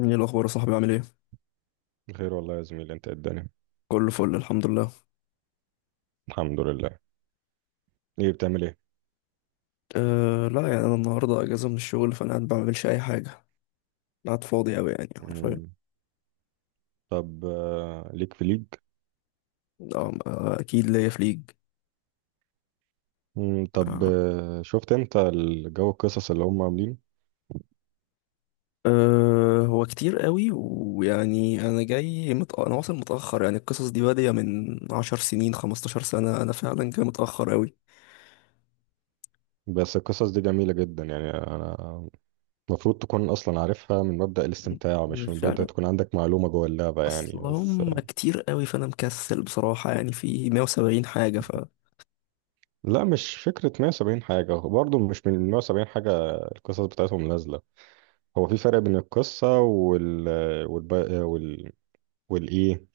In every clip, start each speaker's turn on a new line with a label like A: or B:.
A: ايه الاخبار يا صاحبي عامل ايه؟
B: بخير والله يا زميلي. انت إيه الدنيا؟
A: كله فل الحمد لله.
B: الحمد لله. ايه بتعمل ايه؟
A: أه لا يعني انا النهارده اجازه من الشغل فانا قاعد بعملش اي حاجه. قاعد فاضي قوي يعني حرفيا.
B: مم. طب، ليك في ليج؟
A: اكيد ليا في ليج.
B: مم. طب
A: آه.
B: آه، شفت انت الجو القصص اللي هم عاملينه؟
A: أه هو كتير قوي ويعني انا انا واصل متاخر يعني القصص دي باديه من 10 سنين 15 سنه، انا فعلا جاي متاخر قوي.
B: بس القصص دي جميلة جدا يعني انا المفروض تكون اصلا عارفها من مبدأ الاستمتاع، مش من
A: مش
B: مبدأ
A: عارف،
B: تكون عندك معلومة جوه اللعبة،
A: اصل
B: يعني بس
A: هم كتير قوي فانا مكسل بصراحه، يعني في 170 حاجه ف
B: لا، مش فكرة 170 حاجة، برضه مش من 170 حاجة القصص بتاعتهم نازلة. هو في فرق بين القصة والب... آه، وال... والايه،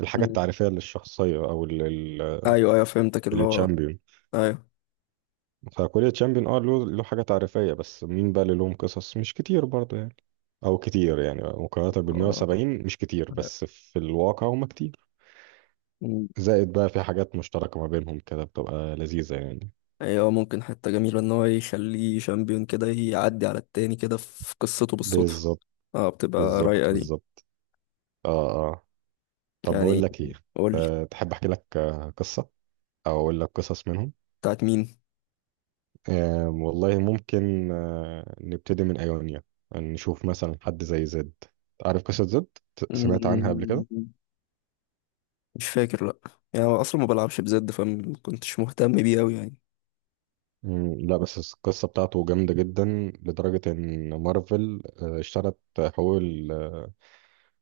B: الحاجة
A: مم.
B: التعريفية للشخصية أو
A: ايوه ايوه فهمتك اللي هو.
B: التشامبيون.
A: ايوه.
B: فكل تشامبيون اه له حاجة تعريفية، بس مين بقى اللي لهم قصص؟ مش كتير برضه يعني، او كتير يعني مقارنة بال 170. مش كتير، بس في الواقع هم كتير.
A: آه.
B: زائد بقى في حاجات مشتركة ما بينهم كده بتبقى لذيذة يعني.
A: ايوه ممكن حتة جميلة ان هو يخليه شامبيون كده يعدي على التاني كده في قصته بالصدفة.
B: بالظبط،
A: اه بتبقى
B: بالظبط،
A: رايقة دي.
B: بالظبط. اه، اه. طب بقول
A: يعني
B: لك ايه،
A: قولي
B: تحب احكي لك قصة؟ او اقول لك قصص منهم.
A: بتاعت مين.
B: والله ممكن نبتدي من ايونيا. نشوف مثلا حد زي زد. عارف قصة زد؟ سمعت عنها قبل كده؟
A: مم، مش فاكر لأ. يعني أنا أصلا ما بلعبش بزد فمكنتش مهتم بيه أوي يعني.
B: مم، لا بس القصة بتاعته جامدة جدا، لدرجة إن مارفل اشترت حقوق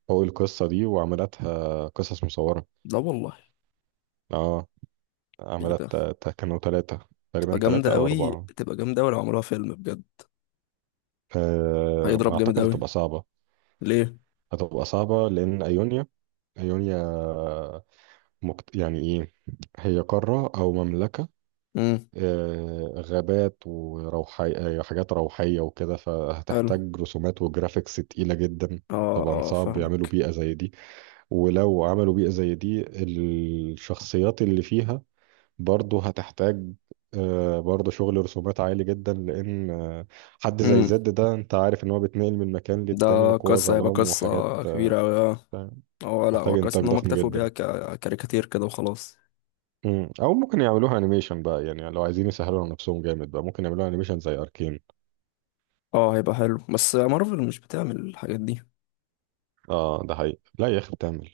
B: حقوق القصة دي وعملتها قصص مصورة.
A: لا والله.
B: اه،
A: ايه
B: عملت،
A: ده؟
B: كانوا ثلاثة،
A: تبقى
B: تقريبا ثلاثة
A: جامدة
B: أو
A: أوي،
B: أربعة.
A: تبقى جامدة أوي لو عملوها فيلم بجد. هيضرب جامد
B: أعتقد
A: أوي.
B: هتبقى صعبة.
A: ليه؟
B: هتبقى صعبة لأن أيونيا يعني إيه، هي قارة أو مملكة.
A: امم.
B: غابات وروحي، حاجات روحية وكده،
A: حلو.
B: فهتحتاج رسومات وجرافيكس تقيلة جدا.
A: اه
B: طبعا
A: اه
B: صعب يعملوا
A: فاهمك.
B: بيئة زي دي، ولو عملوا بيئة زي دي الشخصيات اللي فيها برضه هتحتاج، برضه شغل رسومات عالي جدا، لأن حد زي
A: امم.
B: زد ده أنت عارف إن هو بيتنقل من مكان
A: ده
B: للتاني وجوه
A: قصة، هيبقى
B: ظلام وحاجات.
A: قصة كبيرة أوي آه.
B: آه،
A: اه لا
B: تحتاج
A: هو كويس
B: إنتاج
A: ان هم
B: ضخم
A: اكتفوا بيها
B: جدا.
A: ككاريكاتير كده وخلاص.
B: أو ممكن يعملوها أنيميشن بقى، يعني لو عايزين يسهلوا على نفسهم جامد بقى ممكن يعملوها أنيميشن زي أركين.
A: اه هيبقى حلو بس مارفل مش بتعمل الحاجات دي.
B: اه ده حقيقي. لا يا اخي، بتعمل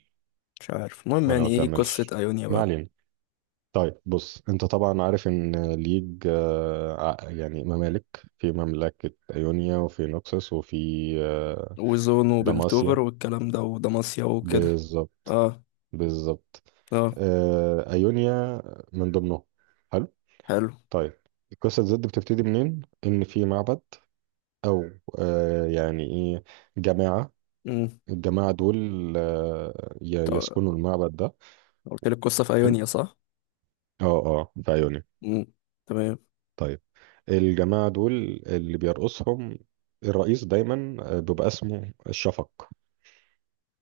A: مش عارف المهم،
B: ولا ما
A: يعني ايه قصة
B: بتعملش،
A: ايونيا
B: ما
A: بقى؟
B: علينا. طيب بص، انت طبعا عارف ان ليج يعني ممالك. في مملكة ايونيا وفي نوكسوس وفي آه،
A: وزون
B: داماسيا.
A: وبلتوفر والكلام ده ودماسيا وكده.
B: بالظبط،
A: اه.
B: بالظبط.
A: اه.
B: ايونيا من ضمنهم. حلو.
A: حلو.
B: طيب، القصة ضد بتبتدي منين؟ ان في معبد، او يعني ايه، جماعة.
A: امم.
B: الجماعة دول يسكنوا المعبد ده.
A: قلت لك قصة في
B: حلو.
A: ايونيا صح؟
B: اه، اه، في ايونيا.
A: امم. تمام.
B: طيب، الجماعة دول اللي بيرقصهم الرئيس دايما بيبقى اسمه الشفق.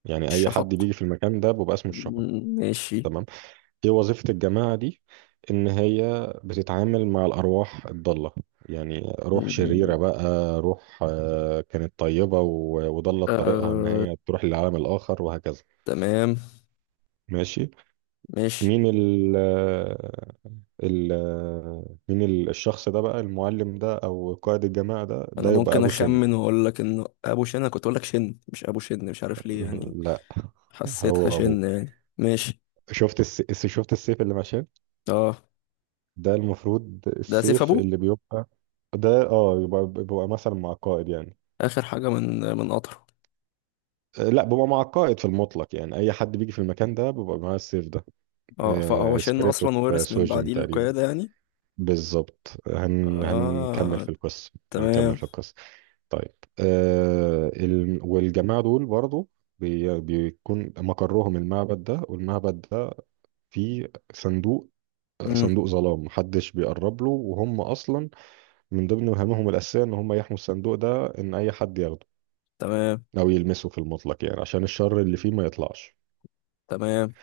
B: يعني أي حد
A: الشفق.
B: بيجي في المكان ده بيبقى اسمه الشفق.
A: مم، ماشي.
B: تمام. ايه وظيفة الجماعة دي؟ إن هي بتتعامل مع الأرواح الضالة، يعني روح
A: مم،
B: شريرة بقى، روح كانت طيبة وضلت طريقها إن
A: آه.
B: هي تروح للعالم الآخر وهكذا.
A: تمام.
B: ماشي.
A: ماشي.
B: مين ال آه، ال آه، مين ال- الشخص ده بقى، المعلم ده أو قائد الجماعة ده
A: انا
B: ده يبقى
A: ممكن
B: أبو شن.
A: اخمن واقول لك انه ابو شن. انا كنت اقول لك شن مش ابو شن، مش عارف ليه يعني.
B: لا،
A: حسيتها
B: هو ابوه.
A: شن يعني. ماشي.
B: شفت السيف اللي ماشي.
A: اه.
B: ده المفروض
A: ده سيف
B: السيف
A: ابوه.
B: اللي بيبقى، ده اه يبقى بيبقى مثلا مع القائد يعني.
A: اخر حاجه من قطره.
B: لا، بيبقى مع القائد في المطلق، يعني اي حد بيجي في المكان ده بيبقى معاه السيف ده.
A: اه فهو شن
B: سبيريت
A: اصلا
B: اوف
A: ورث من
B: سوجن
A: بعديه
B: تقريبا.
A: القياده يعني.
B: بالظبط. هنكمل
A: اه.
B: في القصه، هنكمل
A: تمام.
B: في القصه. طيب، والجماعه دول برضو بيكون مقرهم المعبد ده. والمعبد ده فيه صندوق،
A: امم.
B: صندوق ظلام محدش بيقرب له، وهم اصلا من ضمن مهامهم الاساسيه ان هم يحموا الصندوق ده، ان اي حد ياخده
A: تمام.
B: او يلمسه في المطلق، يعني عشان الشر اللي فيه ما يطلعش.
A: تمام.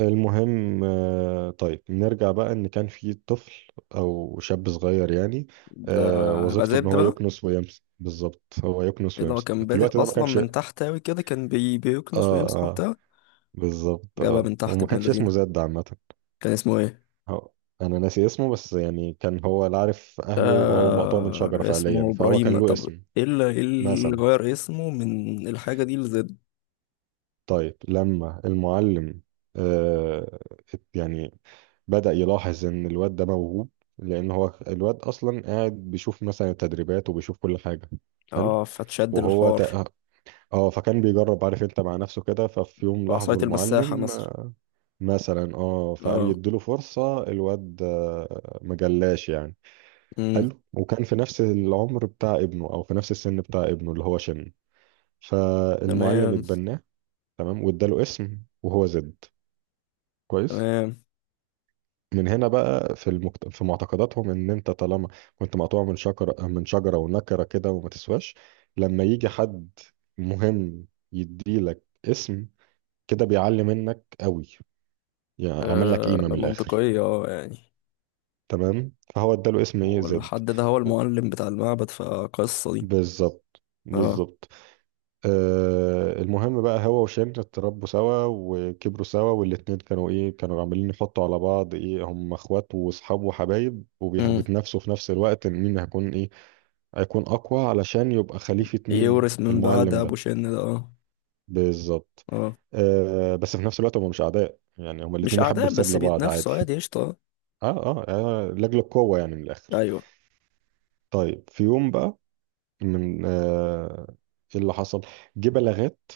B: المهم طيب نرجع بقى، ان كان في طفل او شاب صغير يعني،
A: ده هبقى
B: وظيفته ان
A: زبد
B: هو
A: بقى.
B: يكنس ويمسك بالظبط، هو يكنس
A: ايه ده، هو
B: ويمسك
A: كان
B: في
A: بادئ
B: الوقت ده ما
A: اصلا
B: كانش اه،
A: من تحت اوي كده، كان بيكنس ويمسح
B: اه
A: وبتاع.
B: بالظبط.
A: جابها
B: اه،
A: من
B: هو
A: تحت
B: ما
A: ابن
B: كانش
A: الذين.
B: اسمه زاد عامه.
A: كان اسمه ايه؟
B: هو- انا ناسي اسمه، بس يعني كان هو لا عارف اهله، وهو مقطوع من
A: آه
B: شجره
A: اسمه
B: فعليا، فهو
A: ابراهيم.
B: كان له
A: طب
B: اسم
A: ايه اللي، إيه اللي
B: مثلا.
A: غير اسمه من الحاجه دي لزد؟
B: طيب لما المعلم آه يعني بدأ يلاحظ ان الواد ده موهوب، لان هو الواد اصلا قاعد بيشوف مثلا التدريبات، وبيشوف كل حاجة. حلو.
A: اه فتشد
B: وهو
A: الحوار.
B: تق... اه، فكان بيجرب، عارف انت، مع نفسه كده. ففي يوم لاحظه
A: بعصايه المساحه
B: المعلم،
A: مثلا.
B: مثلا، اه فقال
A: اه.
B: يديله فرصة، الواد مجلاش يعني.
A: امم.
B: حلو. وكان في نفس العمر بتاع ابنه، او في نفس السن بتاع ابنه اللي هو شن. فالمعلم
A: تمام.
B: اتبناه. تمام، واداله اسم، وهو زد. كويس.
A: تمام.
B: من هنا بقى في في معتقداتهم ان انت طالما كنت مقطوع من شجره ونكره كده وما تسواش، لما يجي حد مهم يديلك اسم، كده بيعلي منك قوي، يعني عمل لك
A: آه
B: قيمه من الاخر.
A: منطقية اه يعني.
B: تمام، فهو اداله اسم ايه، زد.
A: والحد ده هو المعلم بتاع المعبد فقصة دي.
B: بالظبط،
A: اه.
B: بالظبط. المهم بقى، هو وشن اتربوا سوا وكبروا سوا، والاتنين كانوا ايه، كانوا عمالين يحطوا على بعض ايه، هم اخوات واصحاب وحبايب،
A: امم.
B: وبيتنافسوا في نفس الوقت إن مين هيكون ايه، هيكون اقوى علشان يبقى خليفة مين؟
A: يورث من بعد
B: المعلم
A: ابو
B: ده.
A: شن ده اه.
B: بالظبط.
A: اه
B: بس في نفس الوقت هم مش اعداء يعني، هم
A: مش
B: الاتنين يحبوا
A: اعداء
B: الخير
A: بس
B: لبعض عادي.
A: بيتنافسوا عادي، قشطة.
B: اه، اه، لاجل القوة يعني، من الاخر.
A: ايوه.
B: طيب، في يوم بقى، من ايه اللي حصل، جه بلاغات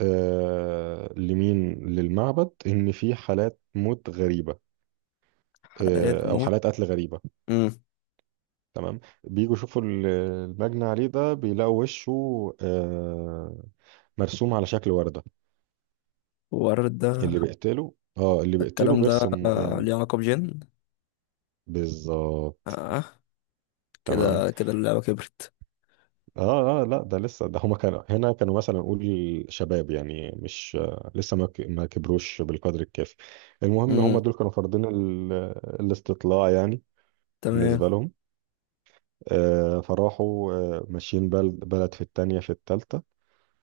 B: لمين، للمعبد، ان في حالات موت غريبه،
A: حلقات
B: او
A: موت.
B: حالات قتل غريبه.
A: امم.
B: تمام. بيجوا يشوفوا المجني عليه ده، بيلاقوا وشه آه، مرسوم على شكل ورده. اللي
A: وردة.
B: بيقتله اه، اللي
A: ده
B: بيقتله
A: الكلام ده،
B: بيرسم
A: ليه
B: يعني.
A: علاقة بجن.
B: بالظبط.
A: اه.
B: تمام.
A: كده كده اللعبة كبرت.
B: اه، اه، لا ده لسه، ده هما كانوا هنا كانوا مثلا نقول شباب يعني، مش لسه ما كبروش بالقدر الكافي. المهم هما
A: امم.
B: دول كانوا فرضين الاستطلاع يعني،
A: تمام.
B: بالنسبه لهم. فراحوا ماشيين بلد بلد، في التانية، في التالتة.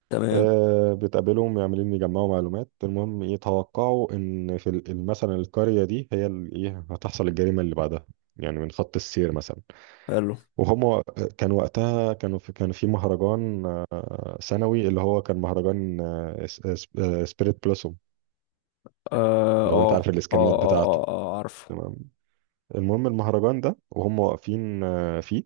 A: تمام.
B: بتقابلهم عمالين يجمعوا معلومات. المهم يتوقعوا إن في مثلا القرية دي هي إيه، هتحصل الجريمة اللي بعدها، يعني من خط السير مثلا.
A: حلو.
B: وهم كان وقتها كانوا في، كان في مهرجان سنوي، اللي هو كان مهرجان سبيريت بلوسوم،
A: اه
B: لو انت
A: اه
B: عارف
A: اه
B: الاسكنات
A: اه
B: بتاعته.
A: عارفه.
B: تمام. المهم المهرجان ده وهم واقفين فيه،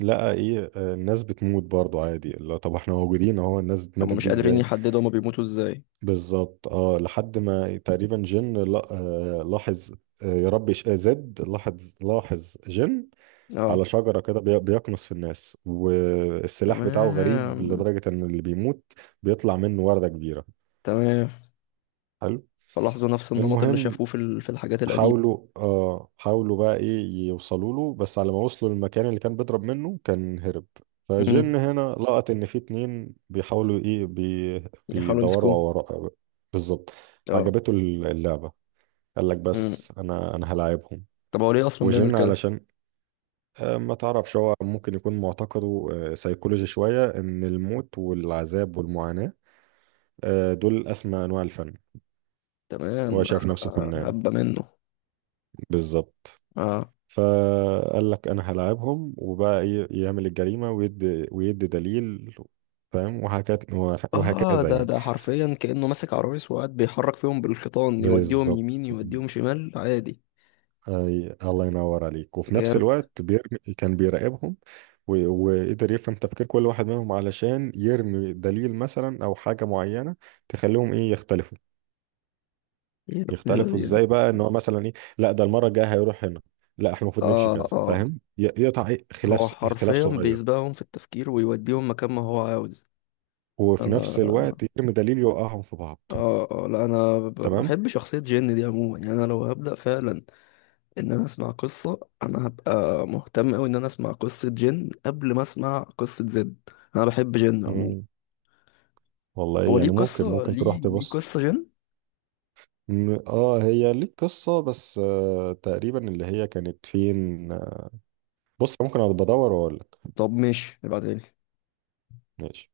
B: لا ايه، الناس بتموت برضو عادي؟ لا طب احنا موجودين اهو، الناس
A: هما
B: ماتت
A: مش
B: دي
A: قادرين
B: ازاي؟
A: يحددوا هما بيموتوا ازاي.
B: بالظبط. اه لحد ما تقريبا جن، لا لاحظ، آه، يا رب ش- آه، زد لاحظ. جن
A: اه.
B: على شجرة كده بيقنص في الناس، والسلاح بتاعه غريب
A: تمام.
B: لدرجة ان اللي بيموت بيطلع منه وردة كبيرة.
A: تمام.
B: حلو.
A: فلاحظوا نفس النمط اللي
B: المهم
A: شافوه في في الحاجات القديمة.
B: حاولوا اه، حاولوا بقى ايه، يوصلوا له. بس على ما وصلوا للمكان اللي كان بيضرب منه كان هرب. فجن
A: امم.
B: هنا لقط ان في اتنين بيحاولوا ايه،
A: يحاولوا
B: بيدوروا على
A: يمسكوه.
B: وراه. بالظبط.
A: اه.
B: عجبته اللعبة، قال لك
A: امم.
B: بس انا هلاعبهم.
A: طب هو ليه اصلا بيعمل
B: وجن
A: كده؟
B: علشان ما تعرفش، هو ممكن يكون معتقده سيكولوجي شوية، ان الموت والعذاب والمعاناة دول اسمى انواع الفن،
A: تمام.
B: وهو
A: ده
B: شايف نفسه فنان.
A: هبة منه.
B: بالظبط.
A: اه.
B: فقال لك انا هلاعبهم، وبقى ايه، يعمل الجريمه ويدي، ويدي دليل، فاهم، وهكذا
A: اه
B: وهكذا
A: ده
B: يعني.
A: ده حرفيا كأنه ماسك عرايس وقاعد بيحرك فيهم بالخيطان، يوديهم
B: بالظبط.
A: يمين يوديهم شمال عادي.
B: أي الله ينور عليك. وفي نفس
A: جامد.
B: الوقت بيرمي، كان بيراقبهم، وقدر يفهم تفكير كل واحد منهم، علشان يرمي دليل مثلا او حاجه معينه تخليهم ايه، يختلفوا.
A: يا ابن
B: يختلفوا
A: الذين.
B: ازاي بقى، ان هو مثلا ايه، لا ده المره الجايه هيروح هنا، لا احنا المفروض نمشي
A: اه
B: كذا،
A: اه.
B: فاهم، يقطع إيه؟
A: هو
B: خلاف، خلاف
A: حرفيا
B: صغير،
A: بيسبقهم في التفكير ويوديهم مكان ما هو عاوز.
B: وفي نفس
A: انا
B: الوقت يرمي دليل يوقعهم في بعض.
A: اه اه لا، انا
B: تمام.
A: بحب شخصية جين دي عموما، يعني انا لو هبدأ فعلا ان انا اسمع قصة، انا هبقى مهتم اوي ان انا اسمع قصة جين قبل ما اسمع قصة زد. انا بحب جين عموما.
B: مم. والله
A: هو ليه
B: يعني ممكن
A: قصة،
B: ممكن تروح
A: ليه ليه
B: تبص.
A: قصة جين؟
B: هي ليك قصة، بس آه تقريبا اللي هي كانت فين، بص ممكن انا بدور واقول لك.
A: طب ماشي، ابعتها لي.
B: ماشي.